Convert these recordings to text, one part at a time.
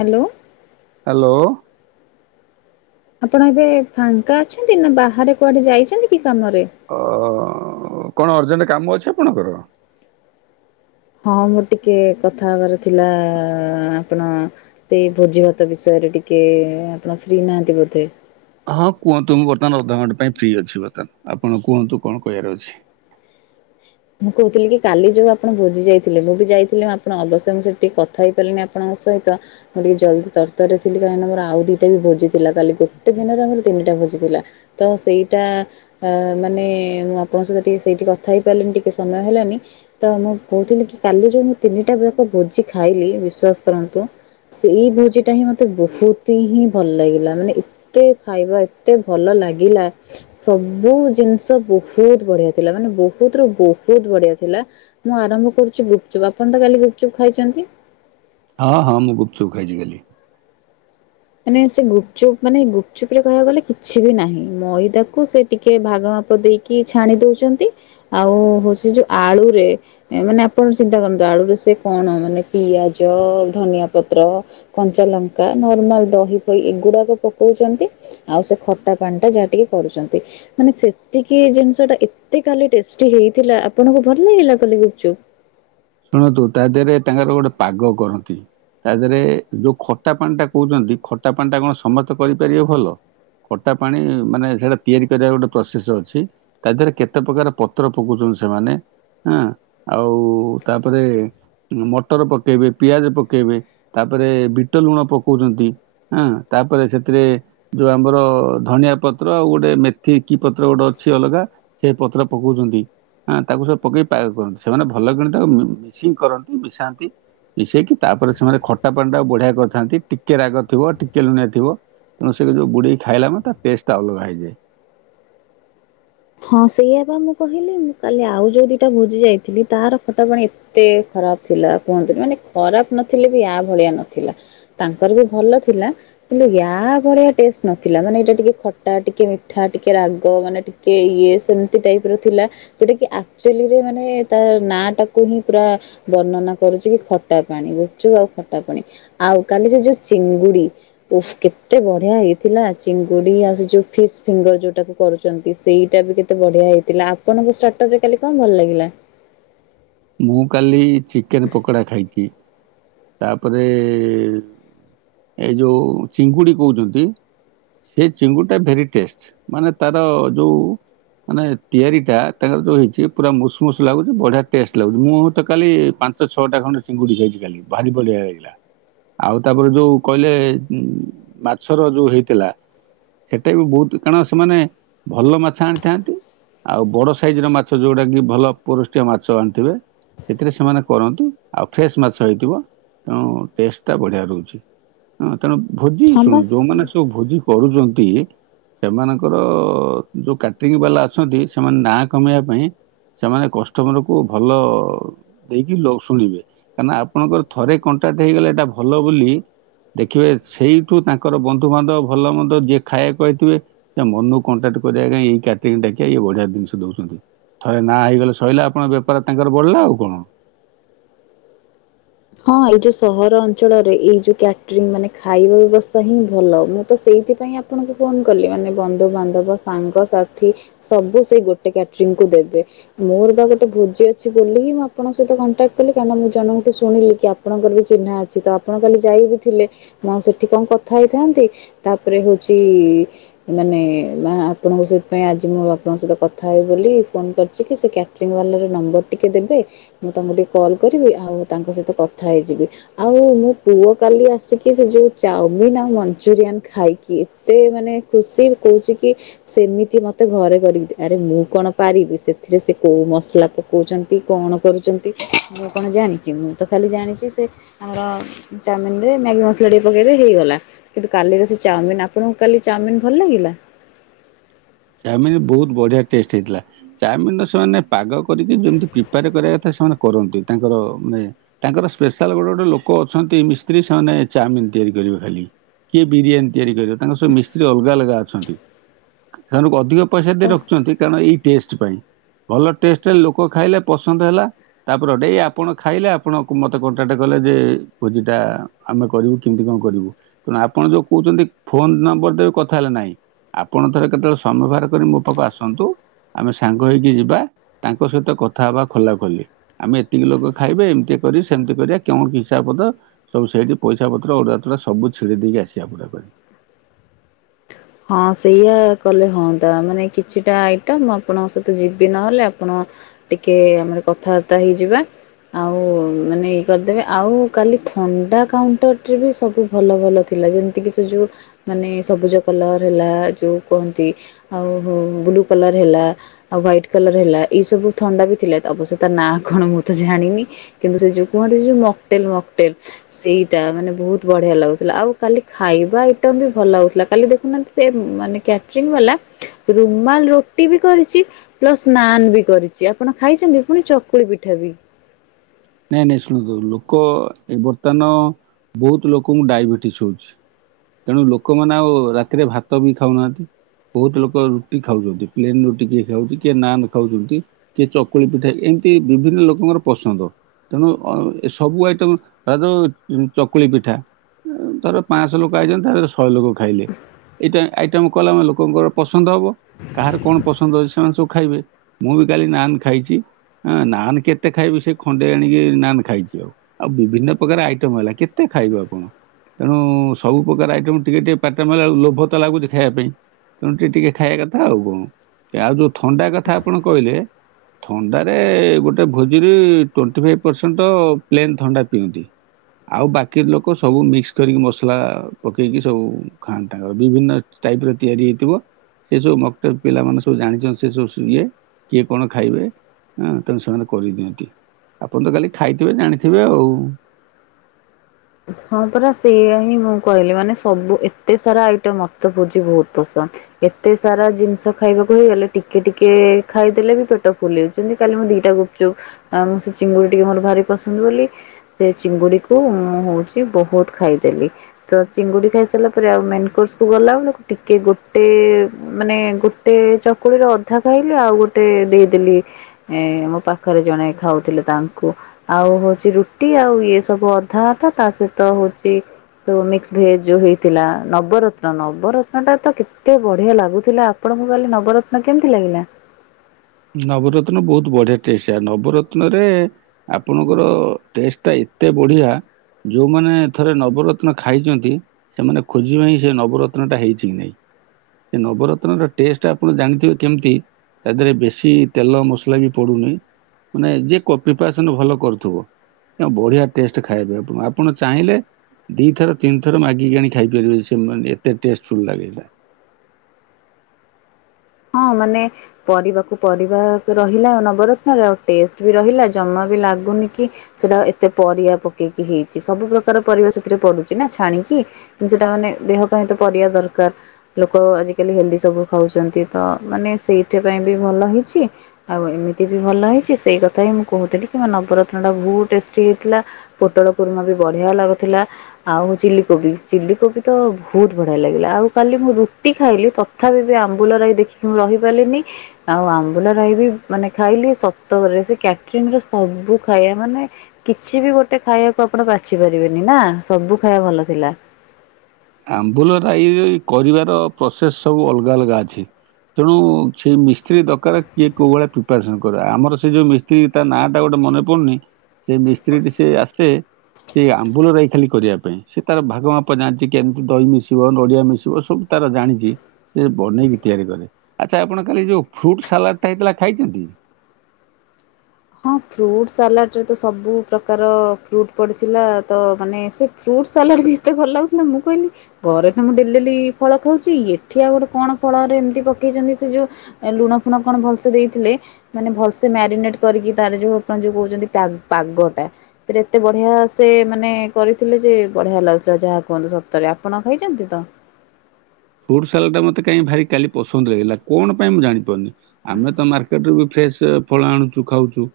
Hello hello. ଆପଣ ଏବେ ଫାଙ୍କା ଅଛନ୍ତି ନା ବାହାରେ କୁଆଡେ ଯାଇଛନ୍ତି କି କାମରେ? ଅ କଣ ଅର୍ଜେଣ୍ଟ କାମ ଅଛି ଆପଣଙ୍କର? ହଁ ମୋର ଟିକେ କଥା ହେବାର ଥିଲା ଲା ଆପଣ ସେ ଭୋଜି ଭାତ ବିଷୟରେ ଟିକେ ଆପଣ ଫ୍ରି ନାହାନ୍ତି ବୋଧେ। ହଁ କୁହନ୍ତୁ ମୁଁ ବର୍ତ୍ତମାନ ଅଧଘଣ୍ଟା ପାଇଁ ଫ୍ରି ଅଛି ବର୍ତ୍ତମାନ ଆପଣ କୁହନ୍ତୁ କଣ କହିବାର ଅଛି? ମୁଁ କହୁଥିଲି କି କାଲି ଯୋଉଁ ଆପଣ ଭୋଜି ଯାଇଥିଲେ ମୁଁ ବି ଯାଇଥିଲି ଆପଣ ଅବଶ୍ୟ ମୁଁ ସେଠି ଟିକେ କଥା ହେଇପାରିଲିନି ଆପଣଙ୍କ ସହିତ। ମୁଁ ଟିକେ ଜଲ୍ଦି ତରତର ଥିଲି କାହିଁ ନା ଆମର ଆଉ ଦିଇଟା ବି ଭୋଜି ଥିଲା କାଲି ଗୋଟେ ଦିନରେ ଆମର ତିନିଟା ଭୋଜି ଥିଲା। ତ ସେଇଟା ଅ ମାନେ ମୁଁ ଆପଣଙ୍କ ସହିତ ଟିକେ ସେଇଠି କଥା ହେଇପାରିଲିିନି ଟି ସମୟ ହେଲାନି। ତ ମୁଁ କହୁଥିଲି କି କାଲି ଯୋଉ ମୁଁ ତିନିଟା ବେଳକୁ ଭୋଜି ଖାଇଲି ବିଶ୍ୱାସ କରନ୍ତୁ। ସେଇ ଭୋଜି ଟା ହିଁ ମତେ ବହୁତ ହିଁ ଭଲ ଲାଗିଲା ମାନେ ତ ଖାଇବା ଏତେ ଭଲ ଲାଗିଲା। ସବୁ ଜିନିଷ ବହୁତ ବଢ଼ିଆ ଥିଲା ମାନେ ବହୁତ ରୁ ବହୁ ବହୁତ ବଢିଆ ଥିଲା ମୁଁ ଆରମ୍ଭ କରୁଛି ଗୁପଚୁପ୍ ଆପଣ ତ କାଲି ଗୁପଚୁପ୍ ଖାଇଛନ୍ତି। ହଁ ହଁ ମୁଁ ଗୁପଚୁପ ଖାଇଛି କାଲି। ମାନେ ସେ ଗୁପଚୁପ୍ ମାନେ ଗୁପଚୁପ ରେ କହିବାକୁ ଗଲେ କିଛି ବି ନାହିଁ ମଇଦାକୁ ସେ ଟିକେ ଭାଗ ମାପ ଦେଇକି ଛାଣି ଦଉଛନ୍ତି ଆଉ ହଉଛି ଯୋଉ ଆଳୁରେ ମାନେ ଆପଣ ଚିନ୍ତା କରନ୍ତୁ ଆଳୁ ର ସେ କଣ ମାନେ ପିଆଜ ଧନିଆ ପତ୍ର କଞ୍ଚା ଲଙ୍କା ନର୍ମାଲ ଦହି ପହି ଏଗୁଡାକ ପକଉଛନ୍ତି ଆଉ ସେ ଖଟା ପାଣି ଟା ଯାହା ଟିକେ କରୁଛନ୍ତି। ମାନେ ସେତିକି ଜିନିଷ ଟା ଏତେ ଖାଲି ଟେଷ୍ଟି ହେଇଥିଲା ଆପଣଙ୍କୁ ଭଲ ଲାଗିଲା କାଲି ଗୁପଚୁପ। ଶୁଣନ୍ତୁ ତା ଦେହରେ ତାଙ୍କର ଗୋଟେ ପାଗ କରନ୍ତି। ତା ଦେହରେ ଯୋଉ ଖଟା ପାଣି ଟା କହୁଛନ୍ତି ଖଟା ପାଣି ଟା କଣ ସମସ୍ତେ କରିପାରିବେ ଭଲ। ଖଟା ପାଣି ମାନେ ସେଇଟା ତିଆରି କରିବା ଗୋଟେ ପ୍ରୋସେସ୍ ଅଛି। ତା ଦେହରେ କେତେ ପ୍ରକାର ପତ୍ର ପକଉଛନ୍ତି ସେମାନେ ହଁ ଆଉ ତାପରେ ମଟର ପକେଇବେ ପିଆଜ ପକେଇବେ ତାପରେ ବିଟ ଲୁଣ ପକଉଛନ୍ତି। ହଁ ତାପରେ ସେଥିରେ ଯୋଉ ଆମର ଧଣିଆ ପତ୍ର ଆଉ ଗୋଟେ ମେଥି କି ପତ୍ର ଗୋଟେ ଅଛି ଅଲଗା ସେ ପତ୍ର ପକଉଛନ୍ତି ତାକୁ ସବୁ ପକେଇ ପାଗ କରନ୍ତି ସେମାନେ ଭଲ କି ତାକୁ ମିସିଂ କରନ୍ତି ମିଶାନ୍ତି। ମିଶେଇକି ତାପରେ ସେମାନେ ଖଟା ପାଣି ଟାକୁ ବଢିଆ କରିଥାନ୍ତି ଟିକେ ରାଗ ଥିବ ଟିକେ ଲୁଣିିଆ ଥିବ। ତେଣୁ ସେ ଯୋଉ ବୁଡେଇକ ଖାଇଲା ମତେ ତା ଟେଷ୍ଟ ଅଲଗା ହେଇାଯାଏ। ହଁ ସେଇଆ ବା ମୁଁ କହିଲି ମୁଁ କାଲି ଆଉ ଯୋଉ ଦିଇଟା ଭୋଜି ଯାଇଥିଲି ତାର ଖଟା ପାଣି ଏତେ ଏତେ ଖରାପ ଥିଲା କୁହନ୍ତୁନି ମାନେ ଖରାପ ନଥିଲେ ବି ଆ ଭଳିଆ ନଥିଲା। ତାଙ୍କର ବି ଭଲ ଥିଲା। କିନ୍ତୁ ୟା ଭଳିଆ ଟେଷ୍ଟ ନଥିଲା ମାନେ ଏଇଟା ଟିକେ ଖଟା ଟିକେ ମିଠା ଟିକେ ରାଗ ମାନେ କି ଇଏ ସେମିତି ଟାଇପର ଥିଲା। ଯୋଟା କି ଆକ୍ଚୁଲିରେ ମାନେ ତା ନାଁ ଟାକୁ ହିଁ ପୁରା ବର୍ଣ୍ଣନା କରୁଛି କି ଖଟା ପାଣି ଗୁପଚୁପ ଆଉ ଖଟା ପାଣି ଆଉ କାଲି ସେ ଯୋଉ ଚିଙ୍ଗୁଡି କେତେ ବଢିଆ ହେଇଥିଲା ଚିଙ୍ଗୁଡି ଆଉ ସେ ଯୋଉ ଫିସ୍ ଫିଙ୍ଗର ଯୋଉଟାକୁ କରୁଛନ୍ତି। କି ସେଇଟା ବି କେତେ ବଢିଆ ହେଇଥିଲା ଆପଣଙ୍କୁ ଷ୍ଟାର୍ଟର ରେ କାଲି କଣ ଭଲ ଲାଗିଲା। ମୁଁ କାଲି ଚିକେନ ପକୋଡା ଖାଇଛି ତାପରେ ଏଇ ଯୋଉ ଚିଙ୍ଗୁଡି କହୁଛନ୍ତି ସେ ଚିଙ୍ଗୁଡି ଟା ଭାରି ଟେଷ୍ଟ ମାନେ ତାର ଯୋଉ ମାନେ ତିଆରି ଟା ତାଙ୍କର ଯୋଉ ହେଇଛି ପୁରା ମୁଷମୁସ ଲାଗୁଛି ବଢିଆ ଟେଷ୍ଟ ଲାଗୁଛି ମୁଁ ତ କାଲି ପାଞ୍ଚ ଛଅଟା ଖଣ୍ଡ ଚିଙ୍ଗୁଡି ଖାଇଛି କାଲି ଭାରି ବଳିିଆ ଲାଗିଲା। ଆଉ ତାପରେ ଯୋଉ କହିଲେ ମାଛର ଯୋଉ ହେଇଥିଲା ସେଟା ବି ବହୁତ କାରଣ ସେମାନେ ଭଲ ମାଛ ଆଣିଥାନ୍ତି। ଆଉ ବଡ ସାଇଜ ର ମାଛ ଯୋଉଟା କି ଭଲ ପୁରଷ୍ଟିଆ ମାଛ ଆଣିଥିବେ। ସେଥିରେ ସେମାନେ କରନ୍ତି ଆଉ ଫ୍ରେଶ ମାଛ ହେଇଥିବ। ତେଣୁ ଟେଷ୍ଟ ଟା ବଢିଆ ରହୁଛି ହ ତେଣୁ ଭୋଜି ହଁ ଶୁଣୁ ବାସ୍ ଯୋଉମାନେ ସବୁ ଭୋଜି କରୁଛନ୍ତି। ସେମାନଙ୍କର ଯୋଉ କାଟ୍ରିଙ୍ଗ ବାଲା ଅଛନ୍ତି ସେମାନେ ନାଁ କମେଇବା ପାଇଁ ସେମାନେ କଷ୍ଟମରକୁ ଭଲ ଦେଇକି ଲୋକ ଶୁଣିବେ, କାରଣ ଆପଣଙ୍କର ଥରେ କଣ୍ଟାକ୍ଟ ହେଇଗଲେ ଏଇଟା ଭଲ ବୋଲି ଦେଖିବେ ସେଇଠୁ ତାଙ୍କର ବନ୍ଧୁବାନ୍ଧବ ଭଲ ମନ୍ଦ ଯିଏ ଖାଇବାକୁ ଆଇଥିବେ ସେ ମନକୁ କଣ୍ଟାକ୍ଟ କରିଆ କାଇଁ, କ୍ୟାଟରିଙ୍ଗ ଡ଼ାକିଆ ଇଏ ବଢିଆ ଜିନିଷ ଦଉଛନ୍ତି। ଥରେ ନାଁ ହେଇଗଲେ ସଇଲା ଆପଣଙ୍କ ବେପାର ତାଙ୍କର ବଡିଲା ଆଉ କଣ। ହଁ ଏଇ ଯୋଉ ସହର ଅଞ୍ଚଳରେ ଏଇ ଯୋଉ କ୍ୟାଟରିଂ ମାନେ ଖାଇବା ବ୍ୟବସ୍ଥା ହିଁ ଭଲ। ମୁଁ ତ ସେଇଥିପାଇଁ ଆ ଆପଣଙ୍କୁ ଫୋନ୍ କଲି, ମାନେ ବନ୍ଧୁବାନ୍ଧବ ସାଙ୍ଗସାଥି ସବୁ ସେଇ ଗୋଟେ କ୍ୟାଟରିଂକୁ ଦେବେ। ମୋର ବା ଗୋଟେ ଭୋଜି ଅଛି ବୋଲି ହିଁ ମୁଁ ଆପଣଙ୍କ ସହିତ କଣ୍ଟାକ୍ଟ କଲି। କାହିଁ ନା ମୁଁ ଜଣ ଶୁଣିଲି କି ଆପଣଙ୍କର ବି ଚିହ୍ନା ଅଛି। ତ ଆପଣ କାଲି ଯାଇ ବିି ଥିଲେ। ମୁଁ ଆଉ ସେଠି କଣ କଥା ହେଇଥାନ୍ତି, ତାପରେ ହଉଛି ମାନେ ମା ଆପଣଙ୍କ ସେଥିପାଇଁ ଆଜି ମୁଁ ବାପଙ୍କ ସହିତ କଥା ହେବି ବୋଲି ଫୋନ କରିଛି, କି ସେ କ୍ୟା କ୍ୟାଟିରିଂ ବାଲାର ନମ୍ବର ଟିକେ ଦେବେ, ମୁଁ ତାଙ୍କୁ ଟିକେ କଲ୍ କରିବି। ଆଉ ତାଙ୍କ ସହିତ କଥା ହେଇଯିବି। ଆଉ ମୋ ପୁଅ କାଲି ଆସିକି, ସେ ଯୋଉ ଚାମିିନ ଆଉ ମଞ୍ଚୁରିଆନ୍ ଖାଇକି ଏତେ ମାନେ ଖୁସି କହୁଛି କି ସେମିତି ମତେ ଘରେ କରିକି ଦେ। ଆରେ ମୁଁ କଣ ପାରିବି, ସେଥିରେ ସେ କୋଉ ମସଲା ପ ପକଉଛନ୍ତି କଣ କରୁଛନ୍ତି। ମୁଁ କଣ ଜାଣିଛି, ମୁଁ ତ ଖାଲି ଜାଣିଛି ସେ ଆମର ଚାଉମିନରେ ମ୍ୟାଗି ମସଲା ଟିକେ ପକେଇ ହେଇଗଲା। କିନ୍ତୁ କାଲିର ସେ ଚାଉମିନ, ଆପଣଙ୍କୁ କାଲି ଚାଉମିିନ ଭଲ ଲାଗିଲା? ଚାଉମିନ ବହୁତ ବଢିଆ ଟେଷ୍ଟ ହେଇଥିଲା। ଚାଉମିନର ସେମାନେ ପାଗ କରିକି ଯେମତି ପ୍ରିପାର କରିଆ କଥା, ସେମାନେ କରନ୍ତି ତାଙ୍କର ମାନେ ତାଙ୍କର ସ୍ପେଶାଲ ଗୋଟେ ଗୋଟେ ଲୋକ ଅଛନ୍ତି, ମିସ୍ତ୍ରୀ ସେମାନେ ଚାଉମିନ ତିଆରି କରିବେ ଖାଲି। କିଏ ବିରିୟାନୀ ତିଆରି କରିବ, ତାଙ୍କର ସବୁ ମିସ୍ତ୍ରୀ ଅଲଗା ଅଲଗା ଅଛନ୍ତି। ସେମାନଙ୍କୁ ଅଧିକ ପଇସା ହଁ ଦେଇ ରଖୁଛନ୍ତି, କାରଣ ଏଇ ଟେଷ୍ଟ ପାଇଁ। ଭଲ ଟେଷ୍ଟ, ଲୋକ ଖାଇଲେ ପସନ୍ଦ ହେଲା। ତାପରଡେ ଆପଣ ଖାଇଲେ, ଆପଣ ମତେ କଣ୍ଟାକ୍ଟ କଲେ ଯେ ଭୋଜିଟା ଆମେ କରିବୁ, କିମିତି କଣ କରିବୁ? ନା ଆପଣ ଯୋଉ କହୁଛନ୍ତି, ଫୋନ ନମ୍ବର ଦେବେ କଥା ହେଲେ ନାହିଁ। ଆପଣ ଥରେ କେତେବେଳେ ସମୟ ବାହାର କରି, ମୋ ପାଖକୁ ଆସନ୍ତୁ। ଆମେ ସାଙ୍ଗ ହେଇକି ଯିବା। ତାଙ୍କ ସହିତ କଥା ହବା ଖୋଲା ଖୋଲି। ଆମେ ଏତିକି ଲୋକ ଖାଇବେ, ଏମିତି କରି ସେମିତି କରିଆ କଣ ହିସାବ କରିଦବ। ସବୁ ସେଇଠି ପଇସା ପତ୍ର ଅଡୁଆ ତଡୁଆ ସବୁ ଛିଡେଇ ଦେଇକି ଆସିବା ପୁରା କରି। ହଁ ସେଇଆ କଲେ ହଁତା, ମାନେ କିଛିଟା ଆଇଟମ୍ ଆପଣଙ୍କ ସହିତ ଯିବି ନହେଲେ ଆପଣ ଟିକେ ଆମର କଥାବାର୍ତ୍ତା ହେଇଯିବା। ଆଉ ମାନେ ଇଏ କରିଦେବେ। ଆଉ କାଲି ଥଣ୍ଡା କାଉଣ୍ଟରରେ ବି ସବୁ ଭଲ ଭଲ ଥିଲା। ଯେମିତି କିି ସେ ଯୋଉ ମାନେ ସବୁଜ କଲର ହେଲା ଯୋଉ କୁହନ୍ତି। ଆଉ ହ ଉ ବ୍ଲୁ କଲର ହେଲା। ଆଉ ହ୍ୱାଇଟ୍ କଲର ହେଲା। ଏଇ ସବୁ ଥଣ୍ଡା ବି ଥିଲା ଅବଶ୍ୟ ତା ନାଁ କଣ ମୁଁ ତ ଜାଣିନି। କିନ୍ତୁ ସେ ଯୋଉ କୁହନ୍ତି ଯୋଉ ମକଟେଲ ମକଟେଲ। ସେଇଟା ମାନେ ବହୁତ ବଢିଆ ଲାଗୁଥିଲା। ଆଉ କାଲି ଖାଇବା ଆଇଟମ ବି ଭଲ ଲାଗୁଥିଲା। କାଲି ଦେଖ ନାହାନ୍ତି, ସେ ମାନେ କ୍ୟାଟଂ ବାଲା ରୁମାଲ ରୋଟି ବି କରିଛି। ପ୍ଲସ ନାନ୍ ବି କରିଛି। ଆପଣ ଖାଇଛନ୍ତି, ପୁଣି ଚକୁଳି ପିଠା ବି। ନାଇଁ ନାଇଁ ଶୁଣନ୍ତୁ, ଲୋକ ଏ ବର୍ତ୍ତମାନ ବହୁତ ଲୋକଙ୍କୁ ଡାଇବେଟିସ ହଉଛି। ତେଣୁ ଲୋକମାନେ ଆଉ ରାତିରେ ଭାତ ବି ଖାଉନାହାନ୍ତି। ବହୁତ ଲୋକ ରୁଟି ଖାଉଛନ୍ତି। ପ୍ଲେନ ରୁଟି କିଏ ଖାଉଛି, କିଏ ନାନ୍ ଖାଉଛନ୍ତି। କିଏ ଚକୁଳି ପିଠା, ଏମିତି ବିଭିନ୍ନ ଲୋକଙ୍କର ପସନ୍ଦ। ତେଣୁ ଏ ସବୁ ଆଇଟମ ତ ଯୋଉ ଚକୁଳି ପିଠା ଧର ପାଞ୍ଚଶହ ଲୋକ ଆଇଛନ୍ତି ତାରେ ଶହେ ଲୋକ ଖାଇଲେ ଏଇଟା ଆଇଟମ କଲାମାନେ ଲୋକଙ୍କର ପସନ୍ଦ ହବ କାହାର କଣ ପସନ୍ଦ ଅଛି ସେମାନେ ସବୁ ଖାଇବେ ମୁଁ ବି କାଲି ନାନ ଖାଇଛି ହଁ ନାନ କେତେ ଖାଇବି ସେ ଖଣ୍ଡ ତେଣିକେ ନାନ ଖାଇଛି ଆଉ ଆଉ ବିଭିନ୍ନ ପ୍ରକାର ଆଇଟମ ହେଲା କେତେ ଖାଇବେ ଆପଣ? ତେଣୁ ସବୁ ପ୍ରକାର ଆଇଟମ ଟିକେ ଟିକେ ପାଟିରେ ମାଇଲା ବେଳକୁ ଲୋଭ ତ ଲାଗୁଛି ଖାଇବା ପାଇଁ ତେଣୁ ଟିକେ ଟିକେ ଖାଇବା କଥା ଆଉ କଣ ଆଉ ଯୋଉ ଥଣ୍ଡା କଥା ଆପଣ କହିଲେ ଥଣ୍ଡାରେ ଗୋଟେ ଭୋଜିରେ ଟନ୍ତି ଫାଇବ ପରସେଣ୍ଟ ତ ପ୍ଲେନ ଥଣ୍ଡା ପିଅନ୍ତି ଆଉ ବାକି ଲୋକ ସବୁ ମିକ୍ସ କରିକି ମସଲା ପକେଇକି ସବୁ ଖାଆନ୍ତି ତାଙ୍କର ବିଭିନ୍ନ ଟାଇପ ର ତିଆରି ହେଇଥିବ ସେ ସବୁ ମକ୍ଟର ପିଲାମାନେ ସବୁ ଜାଣିଛନ୍ତି ସେ ସବୁ ଇଏ କିଏ କଣ ଖାଇବେ ହଁ ତେଣୁ ସେମାନେ କରିଦିଅନ୍ତି ଆପଣ ତ କାଲି ଖାଇଥିବେ ଜାଣିଥିବେ ଆଉ ହଁ ପରା ସେଇଆ ହିଁ ମୁଁ କହିଲି ମାନେ ସବୁ ଏତେ ସାରା ଆଇଟମ ମତେ ଭୋଜି ବହୁତ ପସନ୍ଦ ଏତେ ସାରା ଜିନିଷ ଖାଇବାକୁ ହେଇଗଲେ ଟିକେ ଟିକେ ଖାଇଦେଲେ ବି ପେଟ ଫୁଲିଛି କାଲି ମୁଁ ଦିଟା ଗୁପଚୁପ ମୁଁ ସେ ଚିଙ୍ଗୁଡି ଟିକେ ମୋର ଭାରି ପସନ୍ଦ ବୋଲି ସେ ଚିଙ୍ଗୁଡି କୁ ମୁଁ ହଉଛି ବହୁତ ଖାଇଦେଲି ତ ଚିଙ୍ଗୁଡି ଖାଇ ସାରିଲା ପରେ ଆଉ ମେନ୍ କୋର୍ସ କୁ ଗଲାବେଳକୁ ଟିକେ ଗୋଟେ ମାନେ ଗୋଟେ ଚକୁଳିର ଅଧା ଖାଇଲି ଆଉ ଗୋଟେ ଦେଇଦେଲି। ଏଇ ମୋ ପାଖରେ ଜଣେ ଖାଉଥିଲେ ତାଙ୍କୁ। ଆଉ ହଉଚି ରୁଟି ଆଉ ଇଏ ସବୁ ଅଧା ଅଧା ତା ସହିତ ହଉଚି ତ ମିକ୍ସ ଭେଜ ଯୋଉ ହେଇଥିଲା ନବରତ୍ନ ନବରତ୍ନ ଟା ତ କେତେ ବଢିଆ ଲାଗୁଥିଲା। ଆପଣଙ୍କୁ କାଲି ନବରତ୍ନ କେମିତି ଲାଗିଲା? ନବରତ୍ନ ବହୁତ ବଢିଆ ଟେସଆ ନବରତ୍ନ ରେ ଆପଣଙ୍କର ଟେଷ୍ଟ ଟା ଏତେ ବଢିଆ ଯୋଉମାନେ ଥରେ ନବରତ୍ନ ଖାଇଚନ୍ତି ସେମାନେ ଖୋଜିବେ ହିଁ ସେ ନବରତ୍ନ ଟା ହେଇଛି କି ନାଇଁ। ସେ ନବରତ୍ନ ର ଟେଷ୍ଟ ଆପଣ ଜାଣିଥିବେ କେମିତି ତା ଦେହରେ ବେଶ କିଛି ତେଲ ମସଲା ବି ପଡୁନି ମାନେ ଯିଏ ପ୍ରିପାରେସନ ଭଲ କରୁଥିବ। ବଢିଆ ଟେଷ୍ଟ ଖାଇବେ ଆପଣ ଆପଣ ଚାହିଁଲେ ଦିଥର ତିନିଥର ମାଗିକି ଆଣି ଖାଇପାରିବେ ସେ ମାନେ ଏତେ ଟେଷ୍ଟ ଫୁଲ ଲାଗେ ଏଇଟା। ହଁ ମାନେ ପରିବାକୁ ପରିବା ରହିଲା ଆଉ ନବରତ୍ନରେ ଆଉ ଟେଷ୍ଟ ବି ରହିଲା ଜମା ବି ଲାଗୁନି କି ସେଟା ଏତେ ପରିଆ ପକେଇକି ହେଇଚି ସବୁ ପ୍ରକାର ପରିବା ସେଥିରେ ପଡୁଛି ନା ଛାଣିକି। କି ସେଟା ମାନେ ଦେହ ପାଇଁ ତ ପରିବା ଦରକାର ଲୋକ ଆଜିକାଲି ହେଲଦି ସବୁ ଖାଉଛନ୍ତି। ତ ମାନେ ସେଇଥି ପାଇଁ ବି ଭଲ ହେଇଚି। ଆଉ ଏମିତି ବି ଭଲ ହେଇଚି ସେଇ କଥା ହିଁ ମୁଁ କହୁଥିଲି କି ମୋ ନବରତ୍ନ ଟା ବହୁତ ଟେଷ୍ଟି ହେଇଥିଲା। ପୋଟଳ କୁର୍ମା ବି ବଢିଆ ଲାଗୁଥିଲା। ଆଉ ଚିଲି କୋବି ଚିଲି କୋବି ତ ବହୁତ ବଢିଆ ଲାଗିଲା ଆଉ କାଲି ମୁଁ ରୁଟି ଖାଇଲି ତ ତଥାପି ବି ଆମ୍ବୁଲ ରାଇ ଦେଖିକି ମୁଁ ରହିପାରିଲିନି। ଆଉ ଆମ୍ବୁଲ ରାଇ ବି ମାନେ ଖାଇଲି ସତରେ ସେ କ୍ୟାଟରିଙ୍ଗରେ ସବୁ ଖାଇବା ମାନେ କିଛି ବି ଗୋଟେ ଖାଇବାକୁ ଆପଣ ବାଛି ପାରିବେନି ନା ସବୁ ଖାଇବା ଭଲ ଥିଲା। ଆମ୍ବୁଲ ରାଇ କରିବାର ପ୍ରୋସେସ ସବୁ ଅଲଗା ଅଲଗା ଅଛି। ତେଣୁ ସେଇ ମିସ୍ତ୍ରୀ ଦରକାର କିଏ କୋଉ ଭଳିଆ ପ୍ରିପାରେସନ କରେ ଆମର ସେ ଯୋଉ ମିସ ତା ନାଁ ଟା ଗୋଟେ ମନେ ପଡୁନି ସେ ମିସ୍ତ୍ରୀ ଟି ସେ ଆସେ ସେଇ ଆମ୍ବୁଲ ରାଇ ଖାଲି କରିଆ ପାଇଁ ସେ ତାର ଭାଗ ମାପା ଜାଣି ସେ କେମିତି ଦହି ମିଶିବ ନଡ଼ିଆ ମିଶିବ ସବୁ ତାର ଜାଣିକି ସେ ବନେଇକି ତିଆରି କରେ। ଆଚ୍ଛା ଆପଣ କାଲି ଯୋଉ ଫ୍ରୁଟ୍ ସାଲାଡ଼ଟା ହେଇଥିଲା ଖାଇଛନ୍ତି। ହଁ ଫ୍ରୁଟ ସାଲାଡ଼ରେ ତ ସବୁ ପ୍ରକାର ଫ୍ରୁଟ୍ ପଡ଼ିଥିଲା ତ ମାନେ ସେ ଫ୍ରୁଟ୍ ସାଲାଡ ବି ଏତେ ଭଲ ଲାଗୁଥିଲା ମୁଁ କହିଲି ଘରେ ତ ମୁଁ ଡେଲି ଡେଲି ଫଳ ଖାଉଚି ଏଠି ଆଉ ଗୋଟେ କଣ ଫଳରେ ଏମିତି ପକେଇଚନ୍ତି ସେ ଯୋଉ ଲୁଣ ଫୁଣ କଣ ଭଲସେ ଦେଇଥିଲେ ମାନେ ଭଲସେ ମାରିନେଟ କରିକି ତାର ଯୋଉ ଆପଣ ଯୋଉ କହୁଛନ୍ତି ପାଗଟା। ସେଇଟା ଏତେ ବଢିଆ ସେ ମାନେ କରିଥିଲେ ଯେ ବଢିଆ ଲାଗୁଥିଲା ଯାହା କୁହନ୍ତୁ ସତରେ ଆପଣ ଖାଇଚନ୍ତି ତ? ଫ୍ରୁଟ୍ ସାଲଡ ଟା ମତେ କାଇଁ ଭାରି ପସନ୍ଦ ଲାଗିଲା କଣ ପାଇଁ ମୁଁ ଜାଣିପାରୁନି। ଆମେ ତ ମାର୍କେଟ ରୁ ବି ଫେଶ ଫଳ ଆଣୁଚୁ ଖାଉଚୁ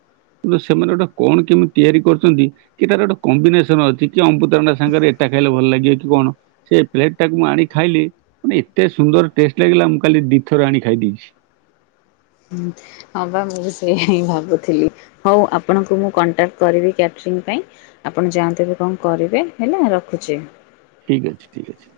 କିନ୍ତୁ ସେମାନେ ଗୋଟା କଣ କେମିତି ତିଆରି କରିଚନ୍ତି କି ତାର ଗୋଟେ କମ୍ବିନେସନ ଅଛି କି ଅମୁତଭଣ୍ଡା ସାଙ୍ଗରେ ଏଇଟା ଖାଇଲେ ଭଲ ଲାଗିବ କି କଣ? ସେ ପ୍ଲେଟ ଟାକୁ ମୁଁ ଆଣି ଖାଇଲି ମାନେ ଏତେ ସୁନ୍ଦର ଟେଷ୍ଟ ଲାଗିଲା ମୁଁ କାଲି ଦିଥର ଆଣି ଖାଇ ଦେଇଛି। ହୁଁ ହଁ ବା ମୁଁ ସେଇଆ ହିଁ ଭାବୁଥିଲି। ହଉ ଆପଣଙ୍କୁ ମୁଁ କଣ୍ଟାକ୍ଟ କରିବି କ୍ୟାଟରିଂ ପାଇଁ। ଆପଣ ଯାଆନ୍ତୁ ଏବେ କଣ କରିବେ ହେଲା ରଖୁଚି। ଠିକ୍ ଅଛି ଠିକ୍ ଅଛି।